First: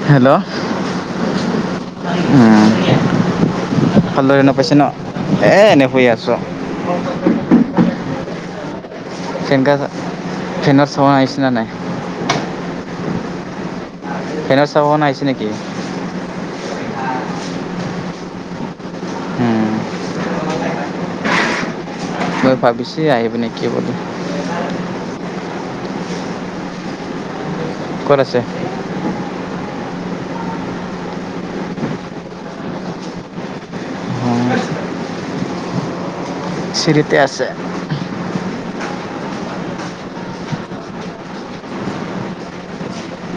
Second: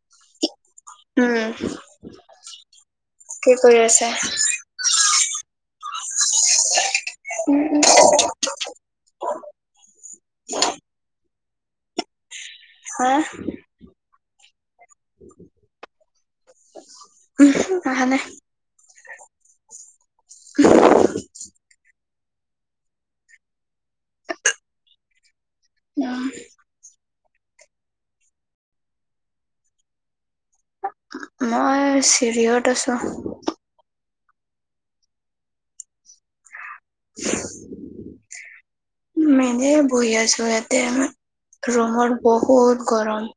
[unintelligible] Hello উম, উম, কি কৰি আছা? ভালদৰে শুনা পাইছে ন? এ এনে শুই আছোঁ, অ। উম উম। চেনকা চা চেন চাৱা আহিছে না নাই? হা। ফ্ৰেন ছাউণ্ড আহিছে নে কি? উম হু আহা নাই। হুম। মই ভাবিছি আহিবি নেকি বুলি। ক'ত আছে। মই চিৰিয়ত আছোঁ। চিৰিতে আছে। মেনে বহি আছো ইয়াতে, ৰুমৰ বহুত গৰম।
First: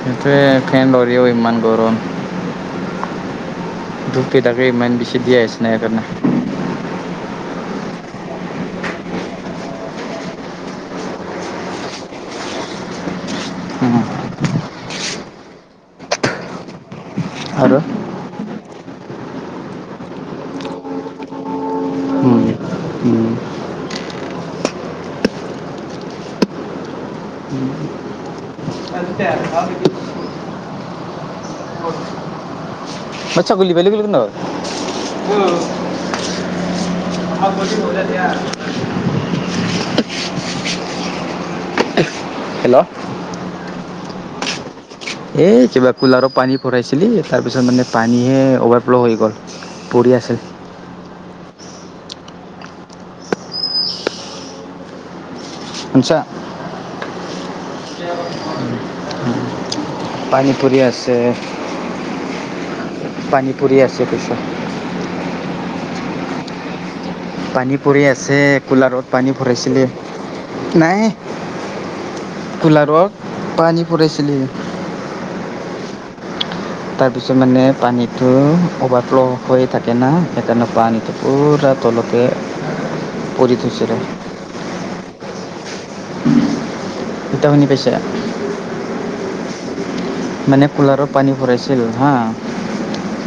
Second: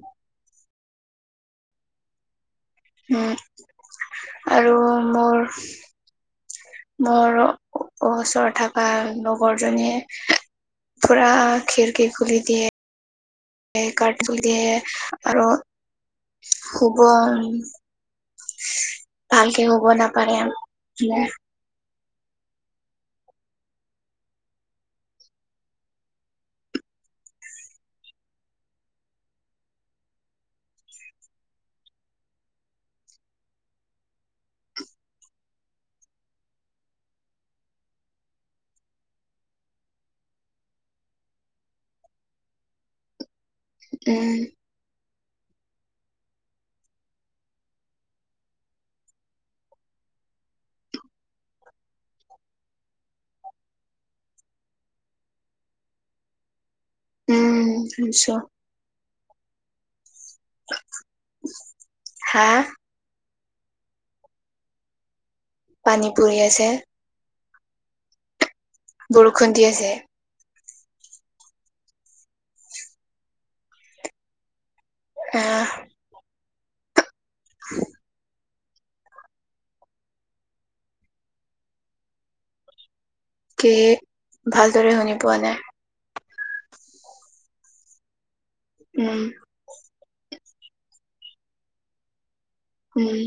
সেইটোৱে ফেন লৰিও ইমান গৰম। হুহ। ধূপ কে তাকে ইমান বেছি দিয়াচ নাই কে না। মোৰ ওচৰত থকা লগৰ জনীয়ে পুৰা খিৰিকী খুলি দিয়ে। এ কাৰ্ট বুলি দিয়ে আৰু শুব। আৰু ভালকে শুব নাপাৰে। উম উম [unintelligible] ম [unintelligible] [inaudible] ছাগলী পলে ন। অ। [inaudible] হেল্ল'। উম। এ কিবা কুলাৰত পানী ভৰাইছিলি তাৰপিছত মানে পানীহে অভাৰ ফ্ল' হৈ গ'ল। পৰি আছিল। উঞ্চা। উম নিশ্চয়। পানীপুৰি আছে। হা! পানী পুৰি আছে পিছা। পানী পুৰি আছে। পানী পৰি আছে কুলাৰত পানী বৰষুণ দি ভৰাইছিলে। আছে নাই কুলাৰত পানী পৰিছিলি। আ। পিছত মানে পানীটো অভাৰফ্ল' হৈয়ে থাকে না সেইকাৰণে পানীটো পুৰা তলতে পৰি কি থৈছিলে ভালদৰে শুনি পোৱা নাই? এতিয়া শুনি পাইচা? উম। মানে কুলাৰত পানী ভৰাইছিল হাঁ। উম।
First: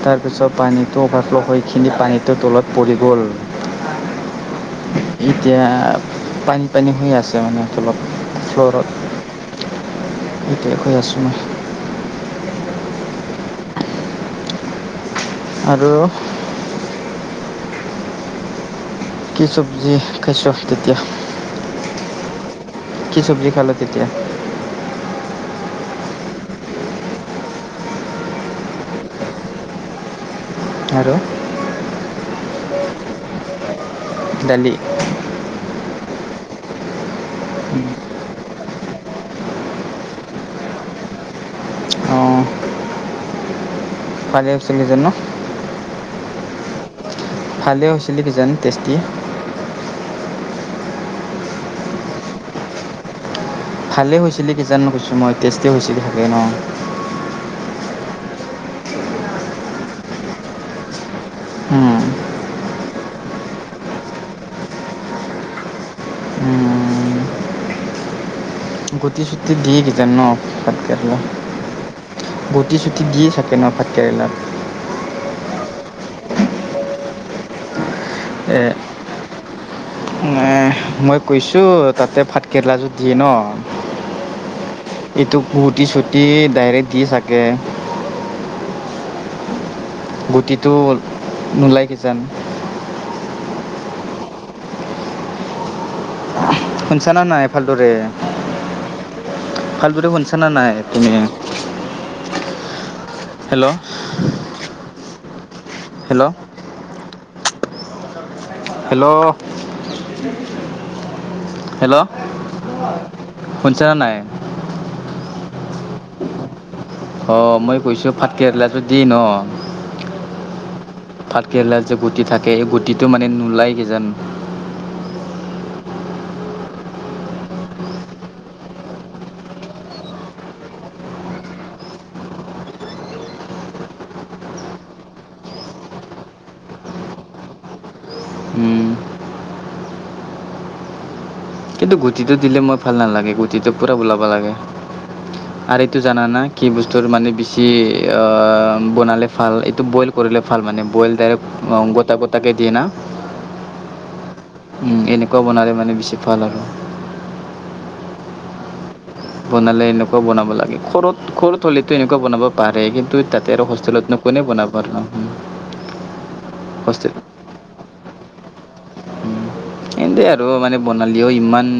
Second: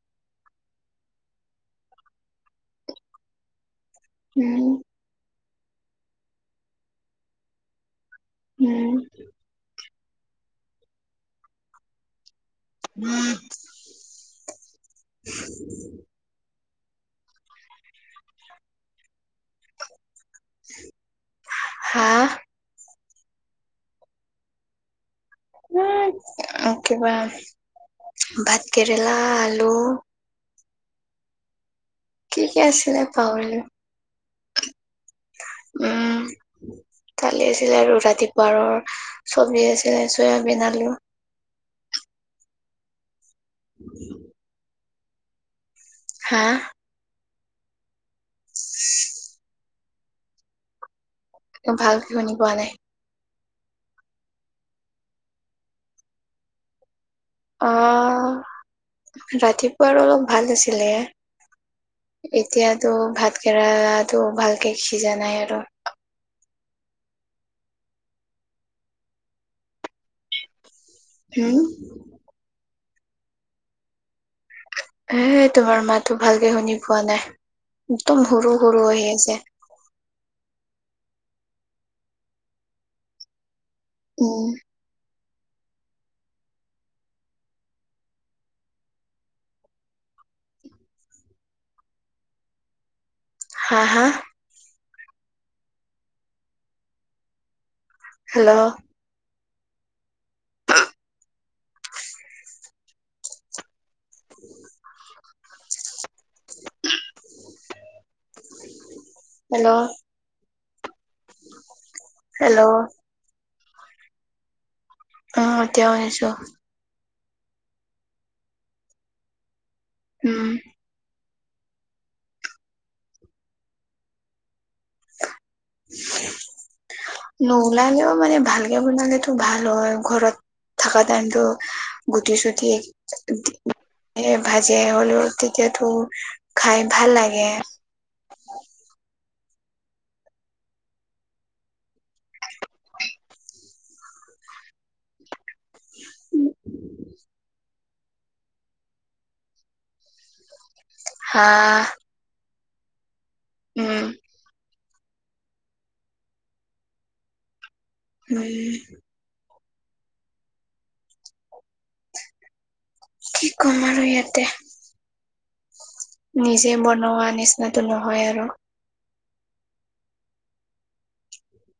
তাৰপিছত পানীটো অভাৰফ্ল' হৈখিনি পানীটোৰ তলত পৰি গ'ল। উম। এতিয়া পানী পানী হৈ আছে মানে অলপ। উম। এতিয়া খৈ আছোঁ নাই। [inaudible] আৰু [inaudible] কি চব্জি খাইছ তেতিয়া? হাঁ! কি চব্জি খালো তেতিয়া? উম কিবা ভাত কেৰেলা, আলু আৰু? কি কি আছিলে পাহৰিলো। দালি। উম, দালি আছিলে আৰু ৰাতি বাৰৰ চব্জি আছিলে চয়াবিন, আলু। অঁ। উ [unintelligible] ভালেছিলি যে ন। হা? ভালেই হৈছিলে কিজান টেষ্টি? উম ভালকে শুনি পোৱা নাই। ভালেই হৈছিলে কিজান কৈছিলো মই, টেষ্টেই হৈছিল চাগে ন? অ', ৰাতিপুৱা অলপ ভাল আছিলে। উম। এতিয়াতো ভাত কেৰালাটো ভালকে সিজা নাই আৰু। উম। গুটি-চুটি দি‌ দিছে ন ভাতকেৰেলা', হম', গুটি- চুটি দিয়ে থাকে ন ভাতকৰেলা', এ', তোমাৰ মাতটো ভালকে শুনি পোৱা নাই, একদম সৰু-সৰু আহি আছে', উম', নাই', মই কৈছোঁ, তাতে ভাতকেৰেলা যোৰ দিয়ে ন? উম ', এইটো গুটি- চুটি ডাইৰেক্ট দি চাগে', গুটিটো নোলাই কিজান? হা', - হা', শুনছা না- নাই এ ভাল দৰে? হেল্ল', ভাল দৰে শুনছা না নাই তুমি', hello, hello, [unintelligible] hello, hello -hello, hello, শুনছা নে নাই? অ', এতিয়াও শুনিছোঁ ', অ', মই কৈছোঁ, ভাতকেৰেলাটো দি ন? উম', ভাতকেৰেলা যে গুটি থাকে, সেই গুটিটো মানে নোলাই কিজান? নোলালেও মানে ভালকে বনালেতো ভাল হয় ঘৰত', থাকা টাইম গুটি- চুটি, এ', -হ', -অ', এই ভাজি হ'লেও তেতিয়াতো খাই ভাল লাগে', হুম', কিন্তু গুটিটো দিলে মই ভাল নালাগে, গুটিটো পুৰা ওলাব লাগে', উম', আৰু এইটো জানানা, কি বস্তুৰ মানে বেছি অহ', বনালে ভাল, এইটো বইল কৰিলে ভাল মানে', বইল ডাইৰেক্ট হাঁহ অ', গোতা- গোতাকে দিয়ে ন? উম', উম, এনেকুৱা বনালে মানে বেছি ভাল আৰু', উম', বনালে এনেকুৱা বনাব লাগে, ঘৰত-ঘৰত হ'লে টো এনেকুৱা বনাব', পাৰে কিন্তু কি তাতে আৰু ক'ম হোষ্টেলত নো ইয়াতে কোনে বনাব আৰু অহ', হম', নিজে বনোৱা নিচিনাতো নহয় আৰু', এনেতেই আৰু মানে বনালীয়েও ইমান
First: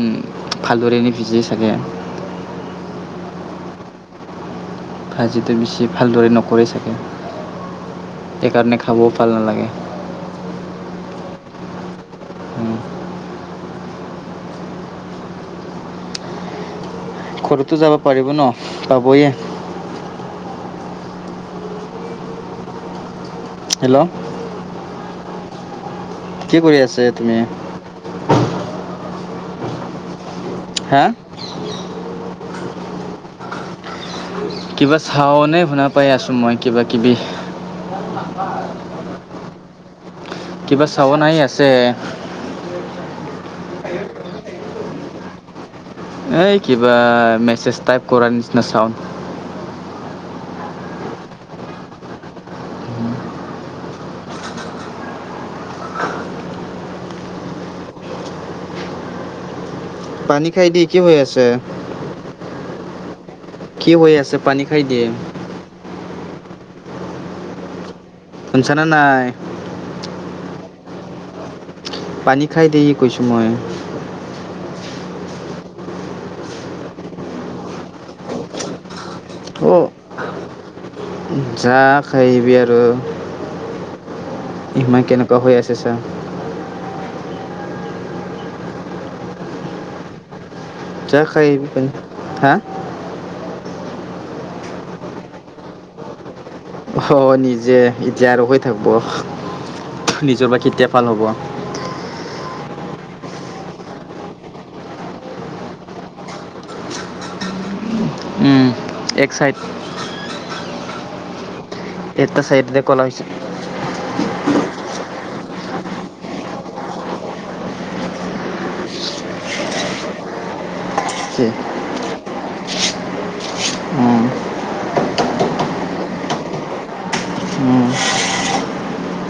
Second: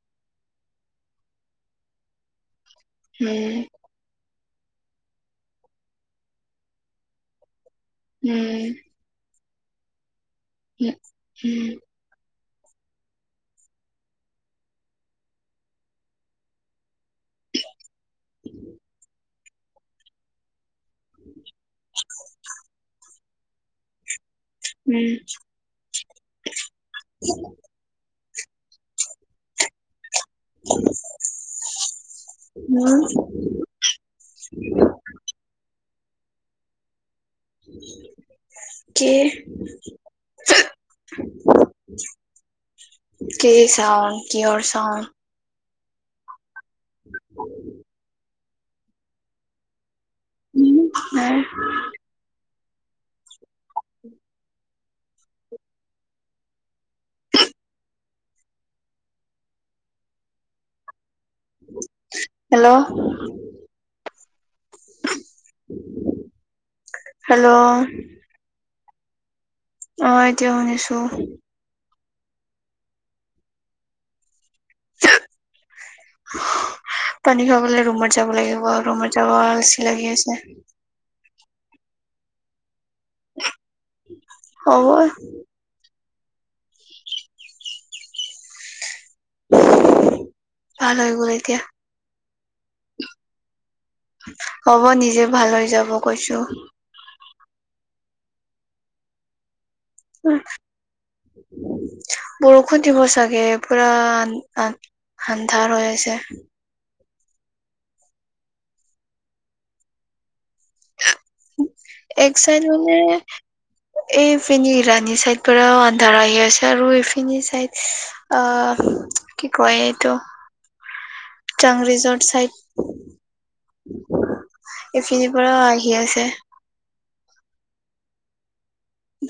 ভালদৰে নিভিজে চাগে? হুম', ভাজিটো বেছি ভালদৰে নকৰে চাগে? উম সেইকাৰণে খাবও ভাল নালাগে', উম', - উম', উম, ঘৰতো যাব পাৰিব ন পাবয়ে', হেল্ল', উম', কি কৰি আছে তুমি? উম', হা', হুম', কিবা চাওনে শুনা পাই আছোঁ মই কিবা-কিবি', কি? কিবা চাৱন আহি আছে? কি ছাউণ্ড? কিহৰ ছাউণ্ড? এই কিবা মেছেজ টাইপ কৰাৰ নিচিনা ছাউণ্ড। উম নাই। পানী খাই দি কি হৈ আছে? হেল্ল'! কি হৈ আছে? পানী খাই দে। হেল্ল'! শুনছানে নাই? অঁ এতিয়া শুনিছো। পানী খাই দি কৈছোঁ মই। থো, পানী খাব গলে ৰুমত যাব লাগিব, ৰুম যাব অ' আলচি লাগি আছে। যা খাই আহিবি আৰু হ'ব ইমান কেনেকুৱা হৈ আছে ছা? ভাল হৈ যা গ'ল খাই এতিয়া। আহিবি পানী। হা? হ'ব নিজে ভাল হৈ যাব কৈছো। অঁ নিজে এতিয়া আৰু হৈ থাকিব নিজৰ বা কেতিয়া ভাল হ'ব? বৰষুণ দিব চাগে পুৰা আন আন্ধাৰ হৈ আছে। উম, এক চাইড। এক এটা চাইজ চাইডে মানে ক'লা হৈছে। এইপিন ইৰাণী চাইড পৰাও আন্ধাৰ আহি আছে আৰু এইফিনি চাইড অ কি কয় এইটো চাং ৰিজৰ্ট চাইড। উম, এইখিনিৰ পৰা আহি আছে। উম।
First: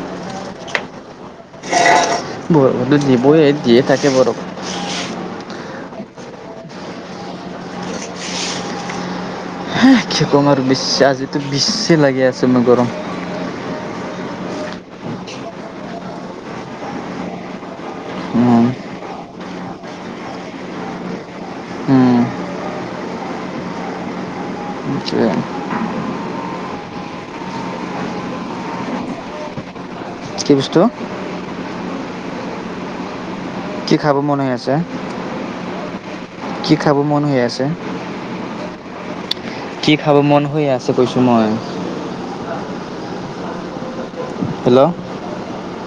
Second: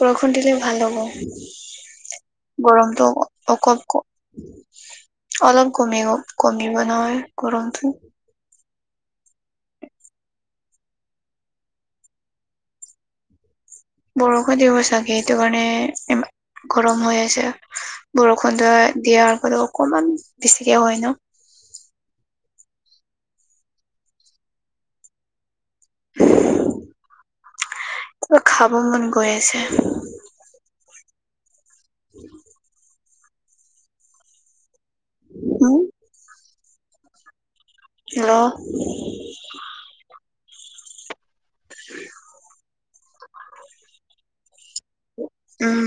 বৰষুণ, দিলে ভাল হ'ব বৰষুণটো গৰমটো দিবই দিয়ে অকপ ক থাকে বৰষুণ। অলপ কমি কমিব ন হয়। গৰমটো হা, কি কম আৰু বেছ আজিতো বেছি লাগি আছে মোৰ গৰম। বৰষুণ দিব চাগে সেইটো কাৰণে ইমা গৰম হৈ আছে, বৰষুণ উম, দই দিয়াৰ ফল অকমান বেছিকে হয় ন? উম কিবা খাব মন গৈ আছে? কি বস্তু? [inaudible] কি খাব মন হৈ আছে। উম, কি খাব মন হৈ আছে? হেল্ল' কি খাব মন হৈ আছে কৈছো মই- উম হেল্ল' উম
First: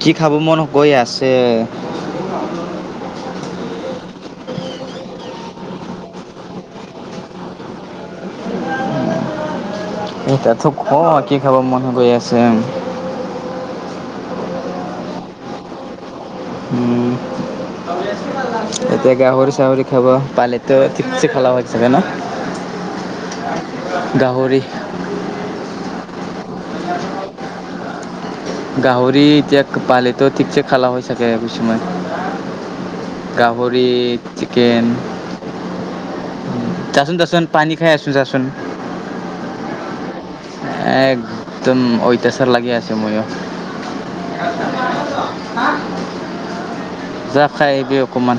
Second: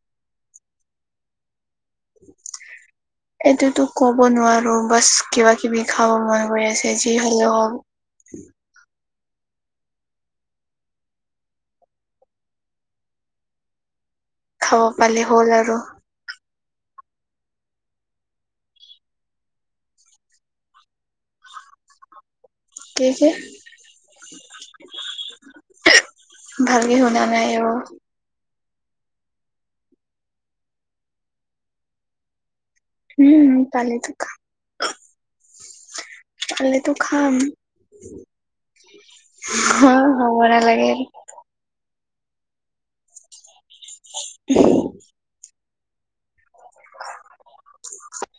কি খাব মন গৈ আছে? [inaudible] এইটোতো ক'ব নোৱাৰো বাচ কিবা- কিবি খাব মন গৈ আছে যি হলেও হওক, - এতাতো ক, কি খাব মন গৈ আছে? খাব পালে হল আৰু উম এতিয়া গাহৰি চাহৰি খাব পালেত ঠিকছে খালা হৈ চাগ ন। কিহে কিহে গাহৰি ভালকে শুনা নাই আ গাহৰি, এতিয়া পালেতো ঠিকছে খালা হৈ চাকে কৈছোঁ মই উম গাহৰি, পালেতো চিকেন পালেতো যাচোন খাম যাচোন পানী খাই আছোন যাচোন। ঘ এ একদম ঐতাচাৰ লাগি আছে মইয়ো যা খাই আহিবি অকমান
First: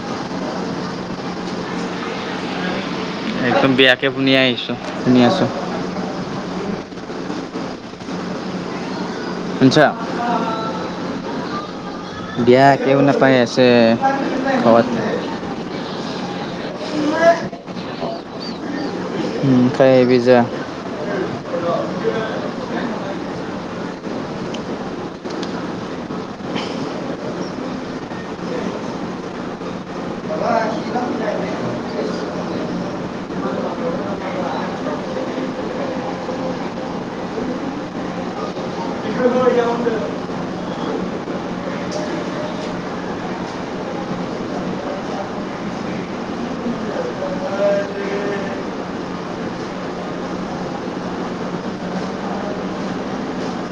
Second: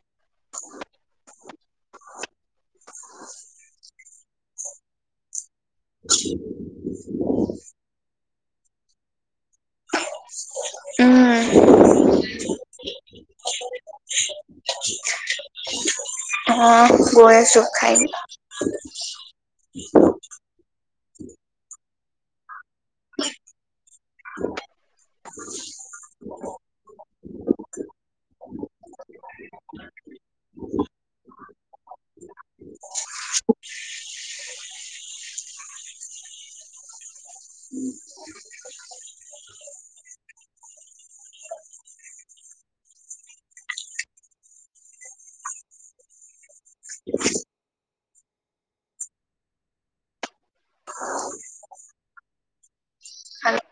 একদম বেয়াকে শুনি আহিছোঁ শুনি আছোঁ। [unintelligible] শুনছা? উম, দিয়া কেও নপাই আছে ঘৰত অ গৈ আছো খাই। উ খাই আহিবি যা [inaudible] [unintelligible] [unintelligible] [inaudible] উম [unintelligible] [unintelligible] হেল্লো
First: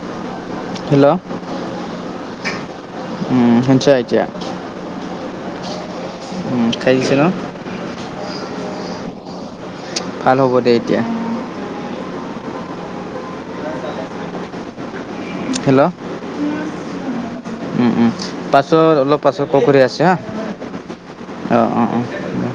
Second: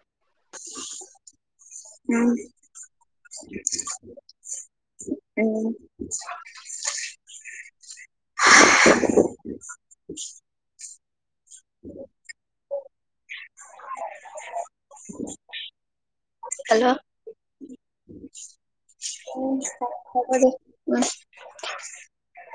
হেল্ল' উম। উম শুনছা এতিয়া। উম। উম খাই গিছে ন [unintelligible] ভাল হ'ব দে এতিয়া। [inaudible] হেল্ল' হেল্ল' উম উম পাছৰ অলপ পাছৰ উম, কলকৰি আছে হা হ'ব দে উম। অ অ অ